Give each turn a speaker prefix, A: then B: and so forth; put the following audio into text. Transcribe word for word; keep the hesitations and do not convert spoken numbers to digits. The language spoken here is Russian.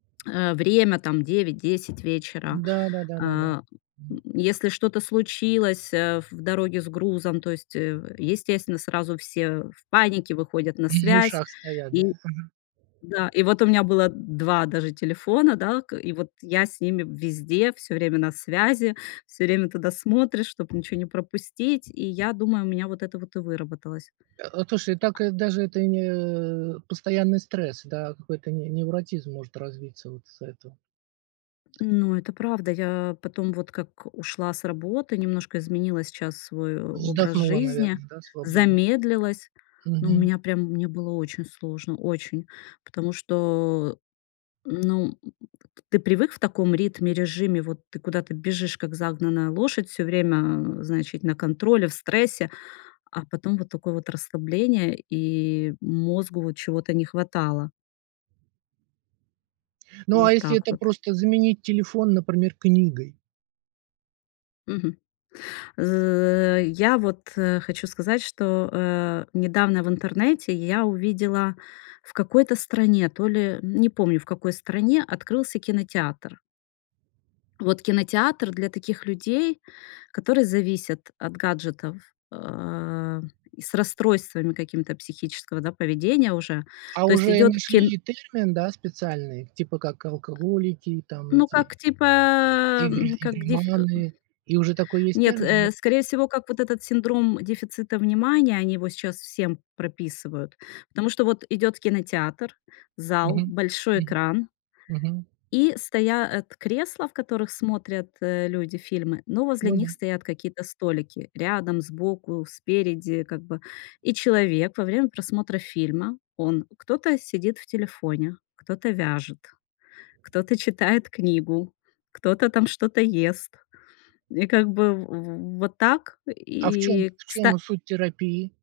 A: Э, время, там, девять десять вечера.
B: Да да да да да.
A: А, м,
B: Мгм.
A: если что-то случилось, э, в дороге с грузом, то есть, э, в естественно, сразу все в панике выходят на
B: М, в
A: связь.
B: ушах стоят, да?
A: И
B: Мгм.
A: да, и вот у меня было д два даже телефона, да. К и вот я с ними везде всё время на связи, всё время туда смотришь, чтоб ничего не пропустить. И я думаю, у меня вот это вот и выработалось.
B: А, а, слушай, так и даже это не постоянный стресс, да, а какой-то не невротизм может развиться вот из-за этого.
A: Ну, это правда. Я потом, вот как ушла с работы, немножко изменила сейчас свой образ
B: Вздохнула,
A: жизни,
B: наверное, да, свободно?
A: замедлилась. Но у
B: Мгм.
A: меня прям мне было очень сложно, очень. Потому что, ну, м ты привык в таком ритме, режиме, вот ты куда-то бежишь, как загнанная лошадь, всё время, значит, на контроле, в стрессе. А потом вот такое вот расслабление, и мозгу вот чего-то не хватало.
B: Ну а
A: Вот
B: если
A: так
B: это
A: вот.
B: просто заменить телефон, например, книгой?
A: Мгм. З я вот, э, хочу сказать, что, э, недавно в интернете я увидела: в какой-то стране, то ли, не помню, в какой стране, открылся кинотеатр. Вот кинотеатр для таких людей, которые зависят от гаджетов, э, и с расстройствами какими-то психического, да, поведения уже.
B: А
A: То есть
B: уже и
A: идёт
B: нашли
A: кин
B: и термин, да, специальный, типа, как алкоголики, там,
A: Ну,
B: эти
A: как, типа,
B: игры
A: м, как дефь э, м
B: игроманы. И уже такой есть
A: Нет,
B: термин. Я, пц
A: э, скорее всего, как вот этот синдром дефицита внимания, они его сейчас всем прописывают. Потому что вот идёт кинотеатр, зал,
B: Мгм,
A: большой
B: мгм.
A: экран.
B: Мгм.
A: И стоят кресла, в которых смотрят, э, люди фильмы, но возле
B: Ну
A: них
B: да.
A: стоят какие-то столики: рядом, сбоку, спереди, как бы. И человек во время просмотра фильма, он- кто-то сидит в телефоне, кто-то вяжет, кто-то читает книгу, кто-то там что-то ест. И, как бы, в в вот так,
B: А в чём
A: и
B: в чём
A: кста
B: суть терапии?